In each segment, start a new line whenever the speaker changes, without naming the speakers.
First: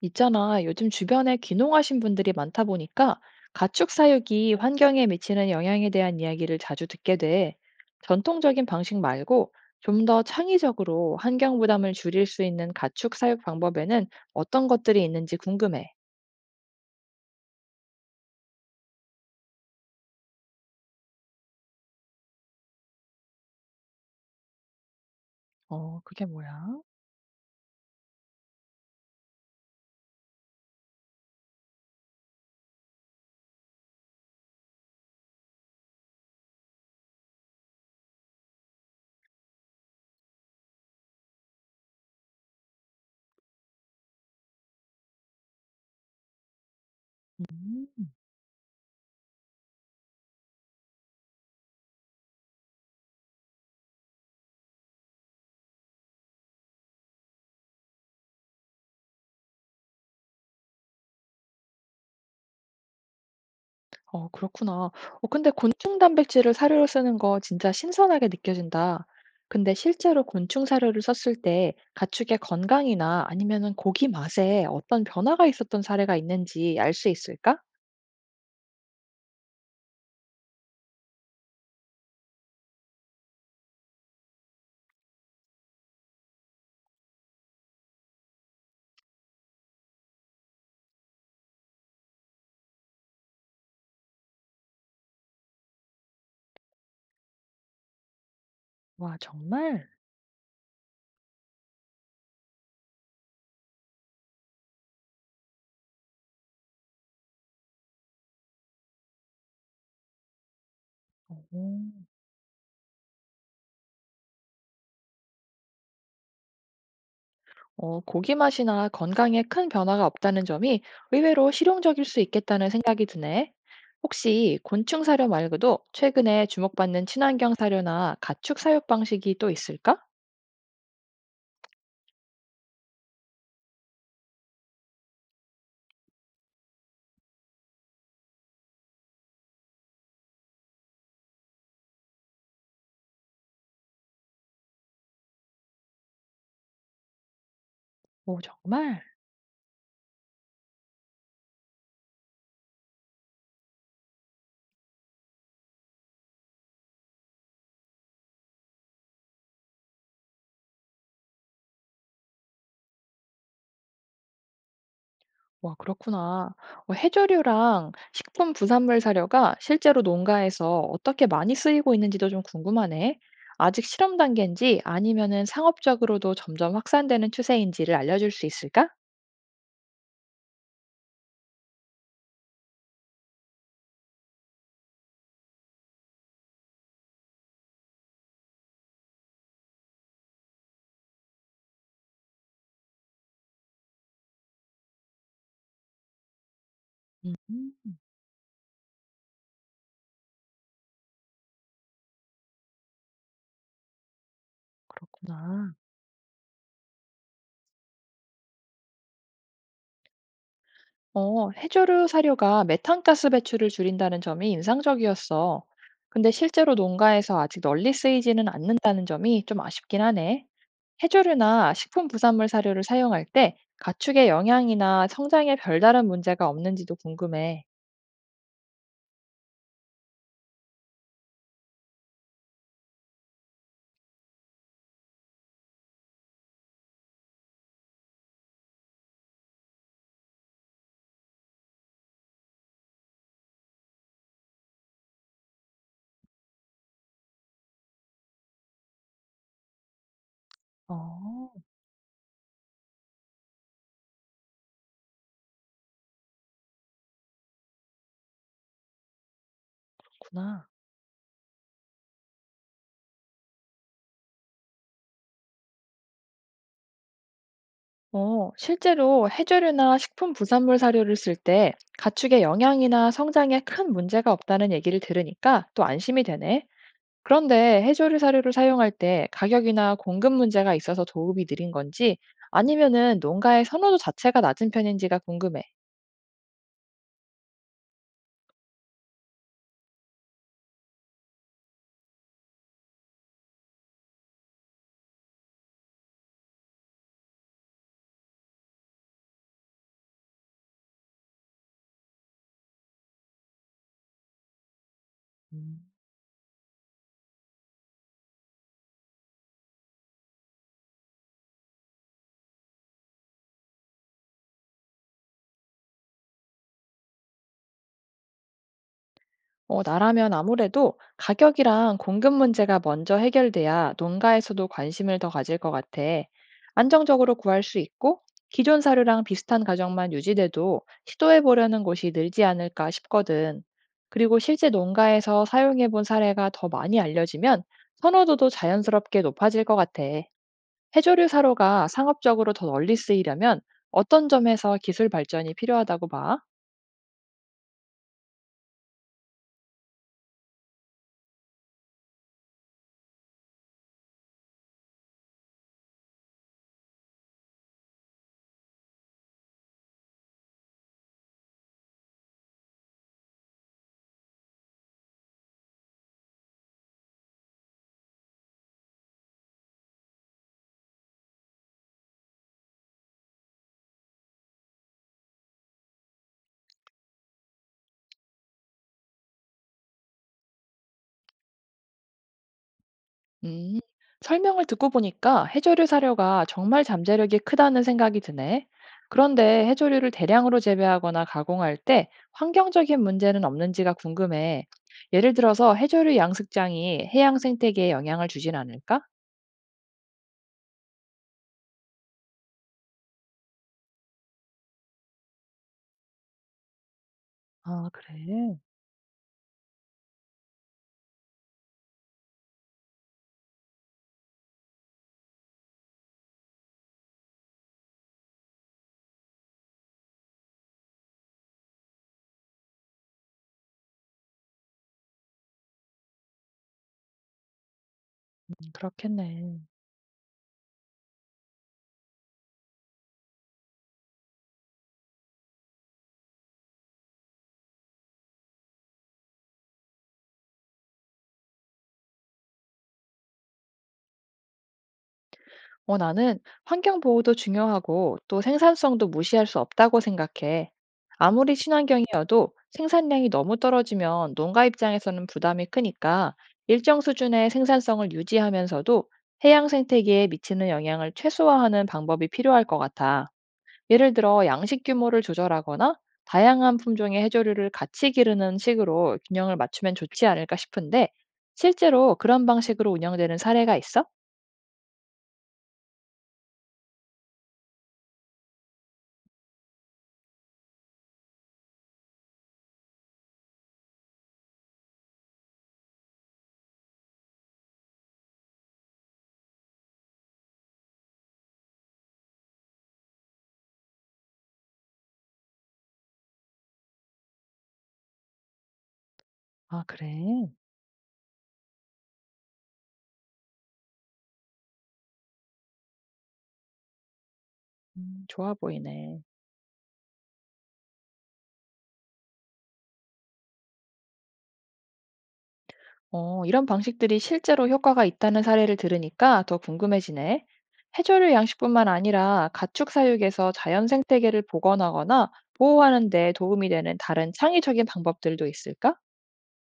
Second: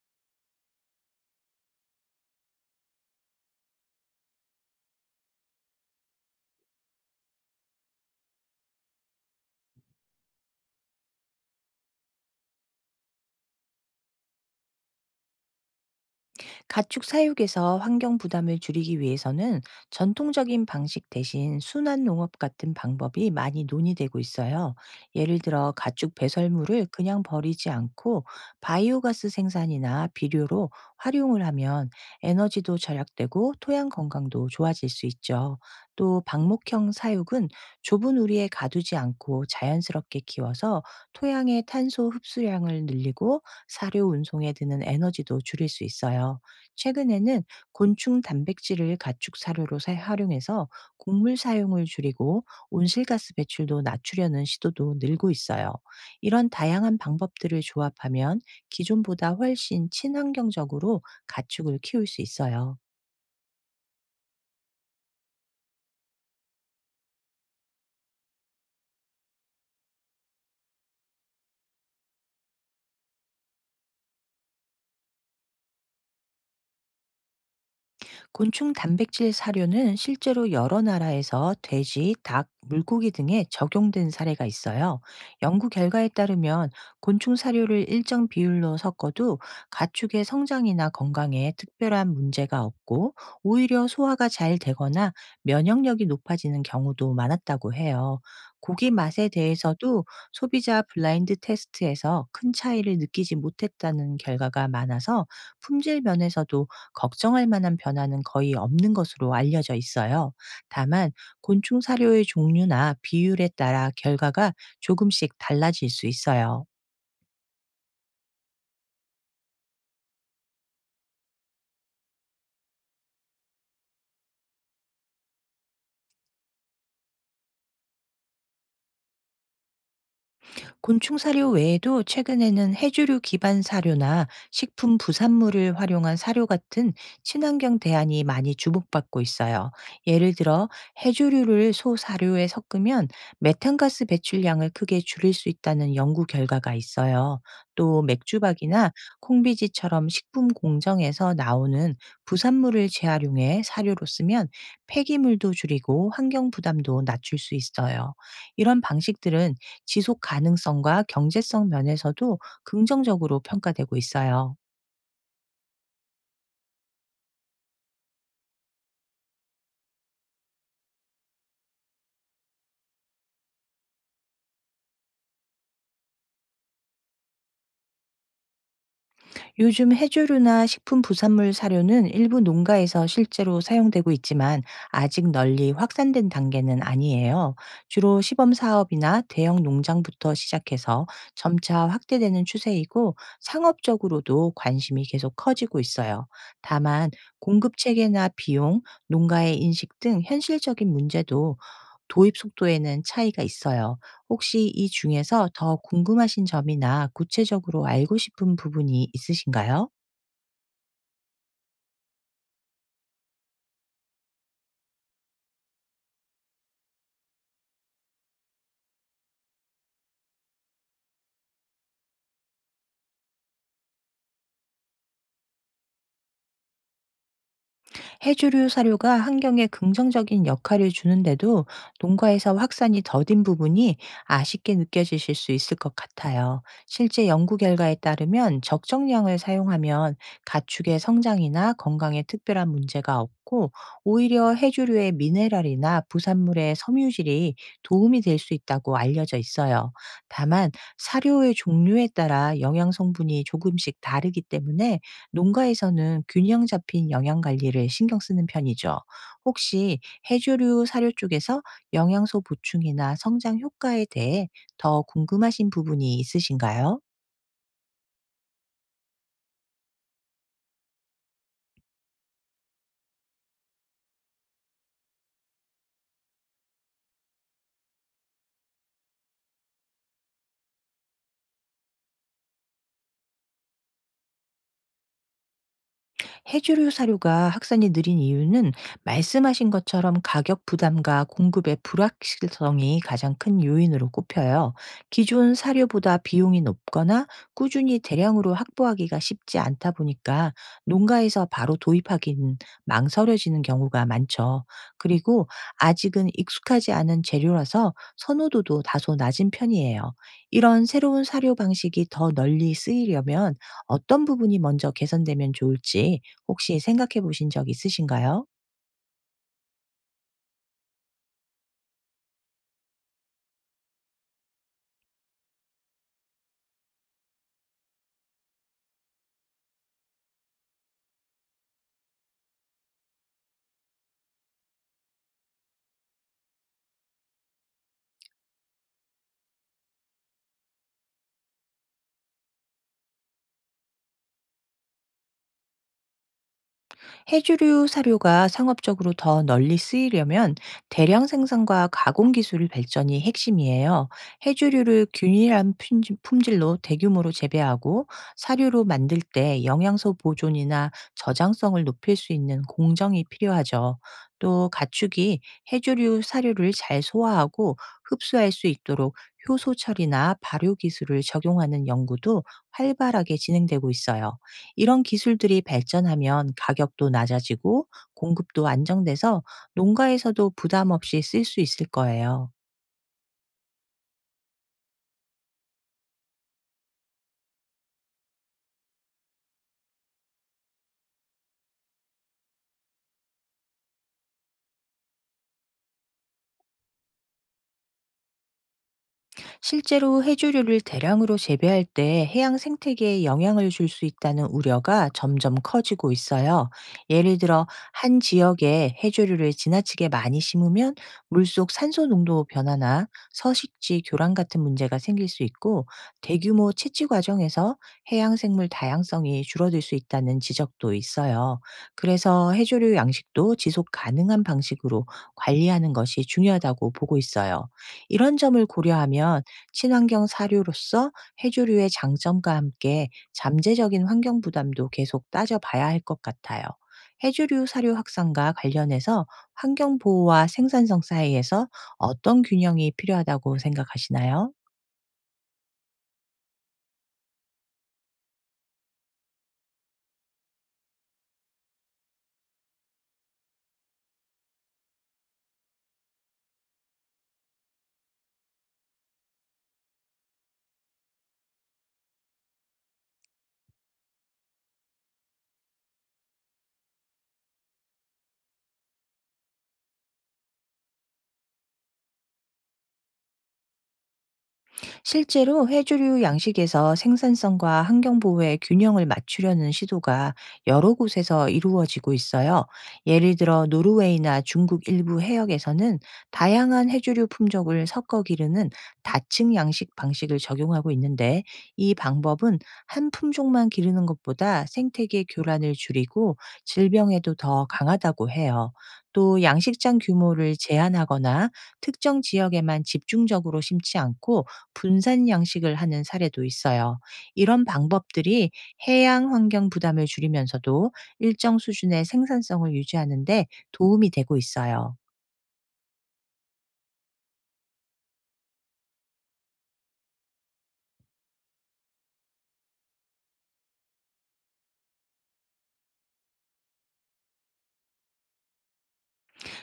있잖아. 요즘 주변에 귀농하신 분들이 많다 보니까 가축 사육이 환경에 미치는 영향에 대한 이야기를 자주 듣게 돼. 전통적인 방식 말고 좀 더 창의적으로 환경 부담을 줄일 수 있는 가축 사육 방법에는 어떤 것들이 있는지 궁금해.
가축 사육에서 환경 부담을 줄이기 위해서는 전통적인 방식 대신 순환 농업 같은 방법이 많이 논의되고 있어요. 예를 들어
어,
가축
그게 뭐야?
배설물을 그냥 버리지 않고 바이오가스 생산이나 비료로 활용을 하면 에너지도 절약되고 토양 건강도 좋아질 수 있죠. 또 방목형 사육은 좁은 우리에 가두지 않고 자연스럽게 키워서 토양의 탄소 흡수량을 늘리고 사료 운송에 드는 에너지도 줄일 수 있어요. 최근에는
음.
곤충 단백질을 가축 사료로 활용해서 곡물 사용을 줄이고 온실가스 배출도 낮추려는 시도도 늘고 있어요. 이런 다양한 방법들을 조합하면 기존보다 훨씬 친환경적으로 가축을 키울 수 있어요.
어, 그렇구나. 어, 근데 곤충 단백질을 사료로 쓰는 거 진짜 신선하게 느껴진다. 근데 실제로 곤충 사료를 썼을 때 가축의 건강이나 아니면은 고기 맛에 어떤 변화가 있었던 사례가 있는지 알 수 있을까?
곤충 단백질 사료는 실제로 여러 나라에서 돼지, 닭, 물고기 등에 적용된 사례가 있어요. 연구 결과에 따르면 곤충 사료를 일정 비율로 섞어도 가축의 성장이나 건강에 특별한 문제가 없고 오히려 소화가 잘 되거나 면역력이 높아지는 경우도 많았다고 해요. 고기
와,
맛에
정말?
대해서도 소비자 블라인드 테스트에서 큰 차이를 느끼지 못했다는 결과가 많아서 품질 면에서도 걱정할 만한 변화는 거의 없는 것으로 알려져 있어요. 다만
오.
곤충 사료의 종류나 비율에 따라 결과가 조금씩 달라질 수 있어요.
어, 고기 맛이나 건강에 큰 변화가 없다는 점이 의외로 실용적일 수 있겠다는 생각이 드네. 혹시 곤충 사료 말고도 최근에 주목받는 친환경 사료나 가축 사육 방식이 또 있을까?
곤충 사료 외에도 최근에는 해조류 기반 사료나 식품 부산물을 활용한 사료 같은 친환경 대안이 많이 주목받고 있어요. 예를 들어 해조류를 소 사료에 섞으면 메탄가스 배출량을 크게 줄일 수 있다는 연구 결과가 있어요. 또
오,
맥주박이나
정말?
콩비지처럼 식품 공정에서 나오는 부산물을 재활용해 사료로 쓰면 폐기물도 줄이고 환경 부담도 낮출 수 있어요. 이런 방식들은 지속 가능성과 경제성 면에서도 긍정적으로 평가되고 있어요.
와, 그렇구나. 어, 해조류랑 식품 부산물 사료가 실제로 농가에서 어떻게 많이 쓰이고 있는지도 좀 궁금하네. 아직 실험 단계인지 아니면은 상업적으로도 점점 확산되는 추세인지를 알려줄 수 있을까?
요즘 해조류나 식품 부산물 사료는 일부 농가에서 실제로 사용되고 있지만 아직 널리 확산된 단계는 아니에요. 주로 시범 사업이나 대형 농장부터 시작해서 점차 확대되는 추세이고 상업적으로도 관심이 계속 커지고 있어요. 다만
음,
공급 체계나 비용, 농가의 인식 등 현실적인 문제도 도입 속도에는 차이가 있어요. 혹시 이 중에서
그렇구나.
더 궁금하신 점이나 구체적으로 알고 싶은 부분이 있으신가요?
어, 해조류 사료가 메탄가스 배출을 줄인다는 점이 인상적이었어. 근데 실제로 농가에서 아직 널리 쓰이지는 않는다는 점이 좀 아쉽긴 하네. 해조류나 식품 부산물 사료를 사용할 때 가축의 영양이나 성장에 별다른 문제가 없는지도 궁금해.
해조류 사료가 환경에 긍정적인 역할을 주는데도 농가에서 확산이 더딘 부분이 아쉽게 느껴지실 수 있을 것 같아요. 실제 연구 결과에 따르면 적정량을 사용하면 가축의 성장이나 건강에 특별한 문제가 없고 오히려 해조류의 미네랄이나 부산물의 섬유질이 도움이 될 수 있다고 알려져 있어요. 다만
어,
사료의 종류에 따라 영양 성분이 조금씩 다르기 때문에 농가에서는 균형 잡힌 영양 관리를 신경 쓰는 편이죠. 혹시
그렇구나.
해조류 사료 쪽에서 영양소 보충이나 성장 효과에 대해 더 궁금하신 부분이 있으신가요?
어, 실제로 해조류나 식품 부산물 사료를 쓸 때 가축의 영양이나 성장에 큰 문제가 없다는 얘기를 들으니까 또 안심이 되네. 그런데 해조류 사료를 사용할 때 가격이나 공급 문제가 있어서 도움이 느린 건지 아니면은 농가의 선호도 자체가 낮은 편인지가 궁금해.
해조류 사료가 확산이 느린 이유는 말씀하신 것처럼 가격 부담과 공급의 불확실성이 가장 큰 요인으로 꼽혀요. 기존 사료보다 비용이 높거나 꾸준히 대량으로 확보하기가 쉽지 않다 보니까 농가에서 바로 도입하기는 망설여지는 경우가 많죠. 그리고
음.
아직은 익숙하지 않은 재료라서 선호도도 다소 낮은 편이에요. 이런 새로운 사료 방식이 더 널리 쓰이려면 어떤 부분이 먼저 개선되면 좋을지 혹시 생각해 보신 적 있으신가요?
어, 나라면 아무래도 가격이랑 공급 문제가 먼저 해결돼야 농가에서도 관심을 더 가질 것 같아. 안정적으로 구할 수 있고 기존 사료랑 비슷한 가격만 유지돼도 시도해 보려는 곳이 늘지 않을까 싶거든. 그리고 실제 농가에서 사용해 본 사례가 더 많이 알려지면 선호도도 자연스럽게 높아질 것 같아. 해조류 사료가 상업적으로 더 널리 쓰이려면 어떤 점에서 기술 발전이 필요하다고 봐?
해조류 사료가 상업적으로 더 널리 쓰이려면 대량 생산과 가공 기술 발전이 핵심이에요. 해조류를 균일한 품질로 대규모로 재배하고 사료로 만들 때 영양소 보존이나 저장성을 높일 수 있는 공정이 필요하죠. 또 가축이 해조류 사료를 잘 소화하고 흡수할 수 있도록 효소 처리나 발효 기술을 적용하는 연구도 활발하게 진행되고 있어요. 이런 기술들이 발전하면 가격도 낮아지고 공급도 안정돼서 농가에서도 부담 없이 쓸 수 있을 거예요.
음, 설명을 듣고 보니까 해조류 사료가 정말 잠재력이 크다는 생각이 드네. 그런데 해조류를 대량으로 재배하거나 가공할 때 환경적인 문제는 없는지가 궁금해. 예를 들어서 해조류 양식장이 해양 생태계에 영향을 주진 않을까?
실제로 해조류를 대량으로 재배할 때 해양 생태계에 영향을 줄 수 있다는 우려가 점점 커지고 있어요. 예를 들어
아, 그래.
한 지역에 해조류를 지나치게 많이 심으면 물속 산소 농도 변화나 서식지 교란 같은 문제가 생길 수 있고 대규모 채취 과정에서 해양 생물 다양성이 줄어들 수 있다는 지적도 있어요. 그래서 해조류 양식도 지속 가능한 방식으로 관리하는 것이 중요하다고 보고 있어요. 이런 점을 고려하면
그렇겠네.
친환경 사료로서 해조류의 장점과 함께 잠재적인 환경 부담도 계속 따져봐야 할 것 같아요. 해조류 사료 확산과 관련해서 환경 보호와 생산성 사이에서 어떤 균형이 필요하다고 생각하시나요?
어, 나는 환경 보호도 중요하고 또 생산성도 무시할 수 없다고 생각해. 아무리 친환경이어도 생산량이 너무 떨어지면 농가 입장에서는 부담이 크니까 일정 수준의 생산성을 유지하면서도 해양 생태계에 미치는 영향을 최소화하는 방법이 필요할 것 같아. 예를 들어 양식 규모를 조절하거나 다양한 품종의 해조류를 같이 기르는 식으로 균형을 맞추면 좋지 않을까 싶은데 실제로 그런 방식으로 운영되는 사례가 있어?
실제로 해조류 양식에서 생산성과 환경 보호의 균형을 맞추려는 시도가 여러 곳에서 이루어지고 있어요. 예를 들어 노르웨이나 중국 일부 해역에서는 다양한 해조류 품종을 섞어 기르는 다층 양식 방식을 적용하고 있는데, 이 방법은 한 품종만 기르는 것보다 생태계 교란을 줄이고 질병에도 더 강하다고 해요. 또
아,
양식장
그래?
규모를 제한하거나 특정 지역에만 집중적으로 심지 않고 분산 양식을 하는 사례도 있어요. 이런 방법들이
좋아 보이네.
해양 환경 부담을 줄이면서도 일정 수준의 생산성을 유지하는 데 도움이 되고 있어요.
어, 이런 방식들이 실제로 효과가 있다는 사례를 들으니까 더 궁금해지네. 해조류 양식뿐만 아니라 가축 사육에서 자연 생태계를 복원하거나 보호하는 데 도움이 되는 다른 창의적인 방법들도 있을까?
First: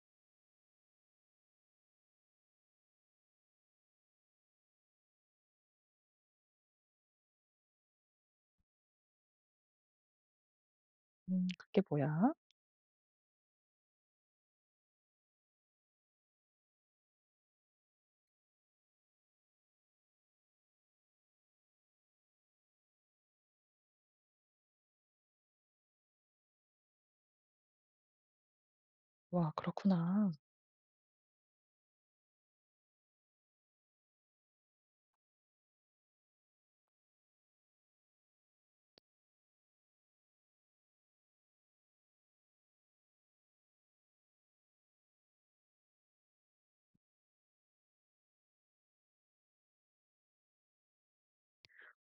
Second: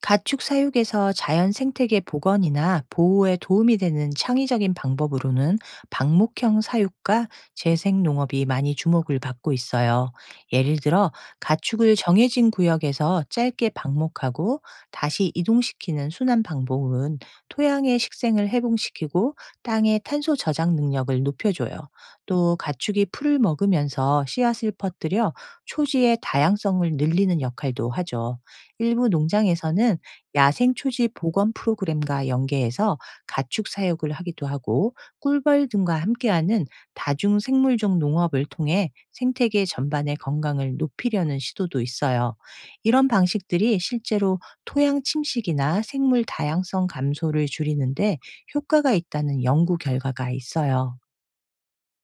가축 사육에서 자연 생태계 복원이나 보호에 도움이 되는 창의적인 방법으로는 방목형 사육과 재생 농업이 많이 주목을 받고 있어요. 예를 들어
그게
가축을
뭐야?
정해진 구역에서 짧게 방목하고 다시 이동시키는 순환 방법은 토양의 식생을 해봉시키고 땅의 탄소 저장 능력을 높여줘요. 또 가축이 풀을 먹으면서 씨앗을 퍼뜨려 초지의 다양성을 늘리는 역할도 하죠. 일부
와,
농장에서는
그렇구나.
야생 초지 보건 프로그램과 연계해서 가축 사육을 하기도 하고 꿀벌 등과 함께하는 다중 생물종 농업을 통해 생태계 전반의 건강을 높이려는 시도도 있어요. 이런 방식들이 실제로 토양 침식이나 생물 다양성 감소를 줄이는데 효과가 있다는 연구 결과가 있어요.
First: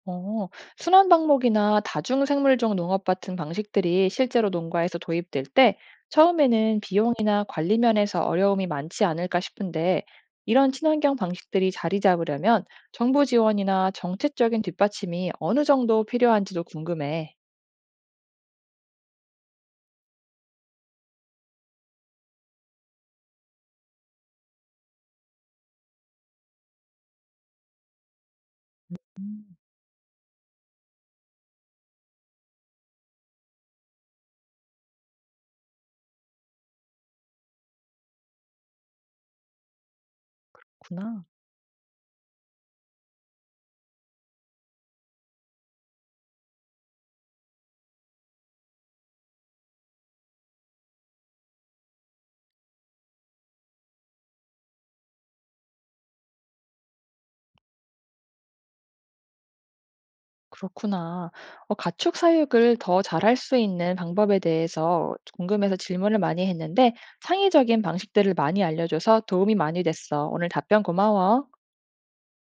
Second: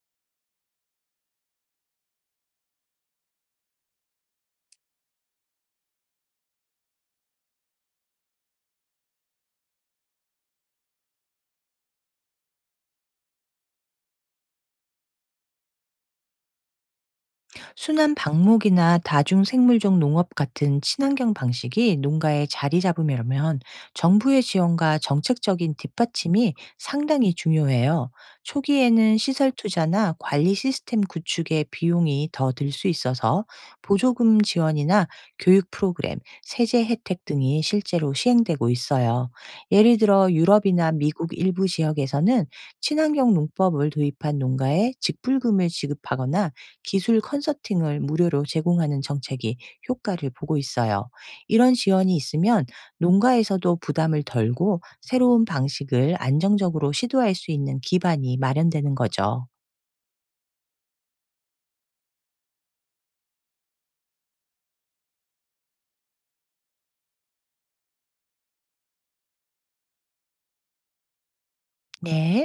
어, 순환 방목이나 다중생물종 농업 같은 방식들이 실제로 농가에서 도입될 때 처음에는 비용이나 관리 면에서 어려움이 많지 않을까 싶은데 이런 친환경 방식들이 자리 잡으려면 정부 지원이나 정책적인 뒷받침이 어느 정도 필요한지도 궁금해.
순환 방목이나 다중생물종 농업 같은 친환경 방식이 농가에 자리 잡으려면 정부의 지원과 정책적인 뒷받침이 상당히 중요해요. 초기에는
음,
시설 투자나 관리 시스템 구축에 비용이 더 들 수 있어서 보조금 지원이나 교육 프로그램, 세제 혜택 등이 실제로 시행되고 있어요. 예를 들어 유럽이나
그렇구나.
미국 일부 지역에서는 친환경 농법을 도입한 농가에 직불금을 지급하거나 기술 컨설팅을 무료로 제공하는 정책이 효과를 보고 있어요. 이런 지원이 있으면 농가에서도 부담을 덜고 새로운 방식을 안정적으로 시도할 수 있는 기반이 마련되는 거죠.
그렇구나. 어, 가축 사육을 더 잘할 수 있는 방법에 대해서 궁금해서 질문을 많이 했는데 창의적인 방식들을 많이 알려줘서 도움이 많이 됐어. 오늘 답변 고마워.
네.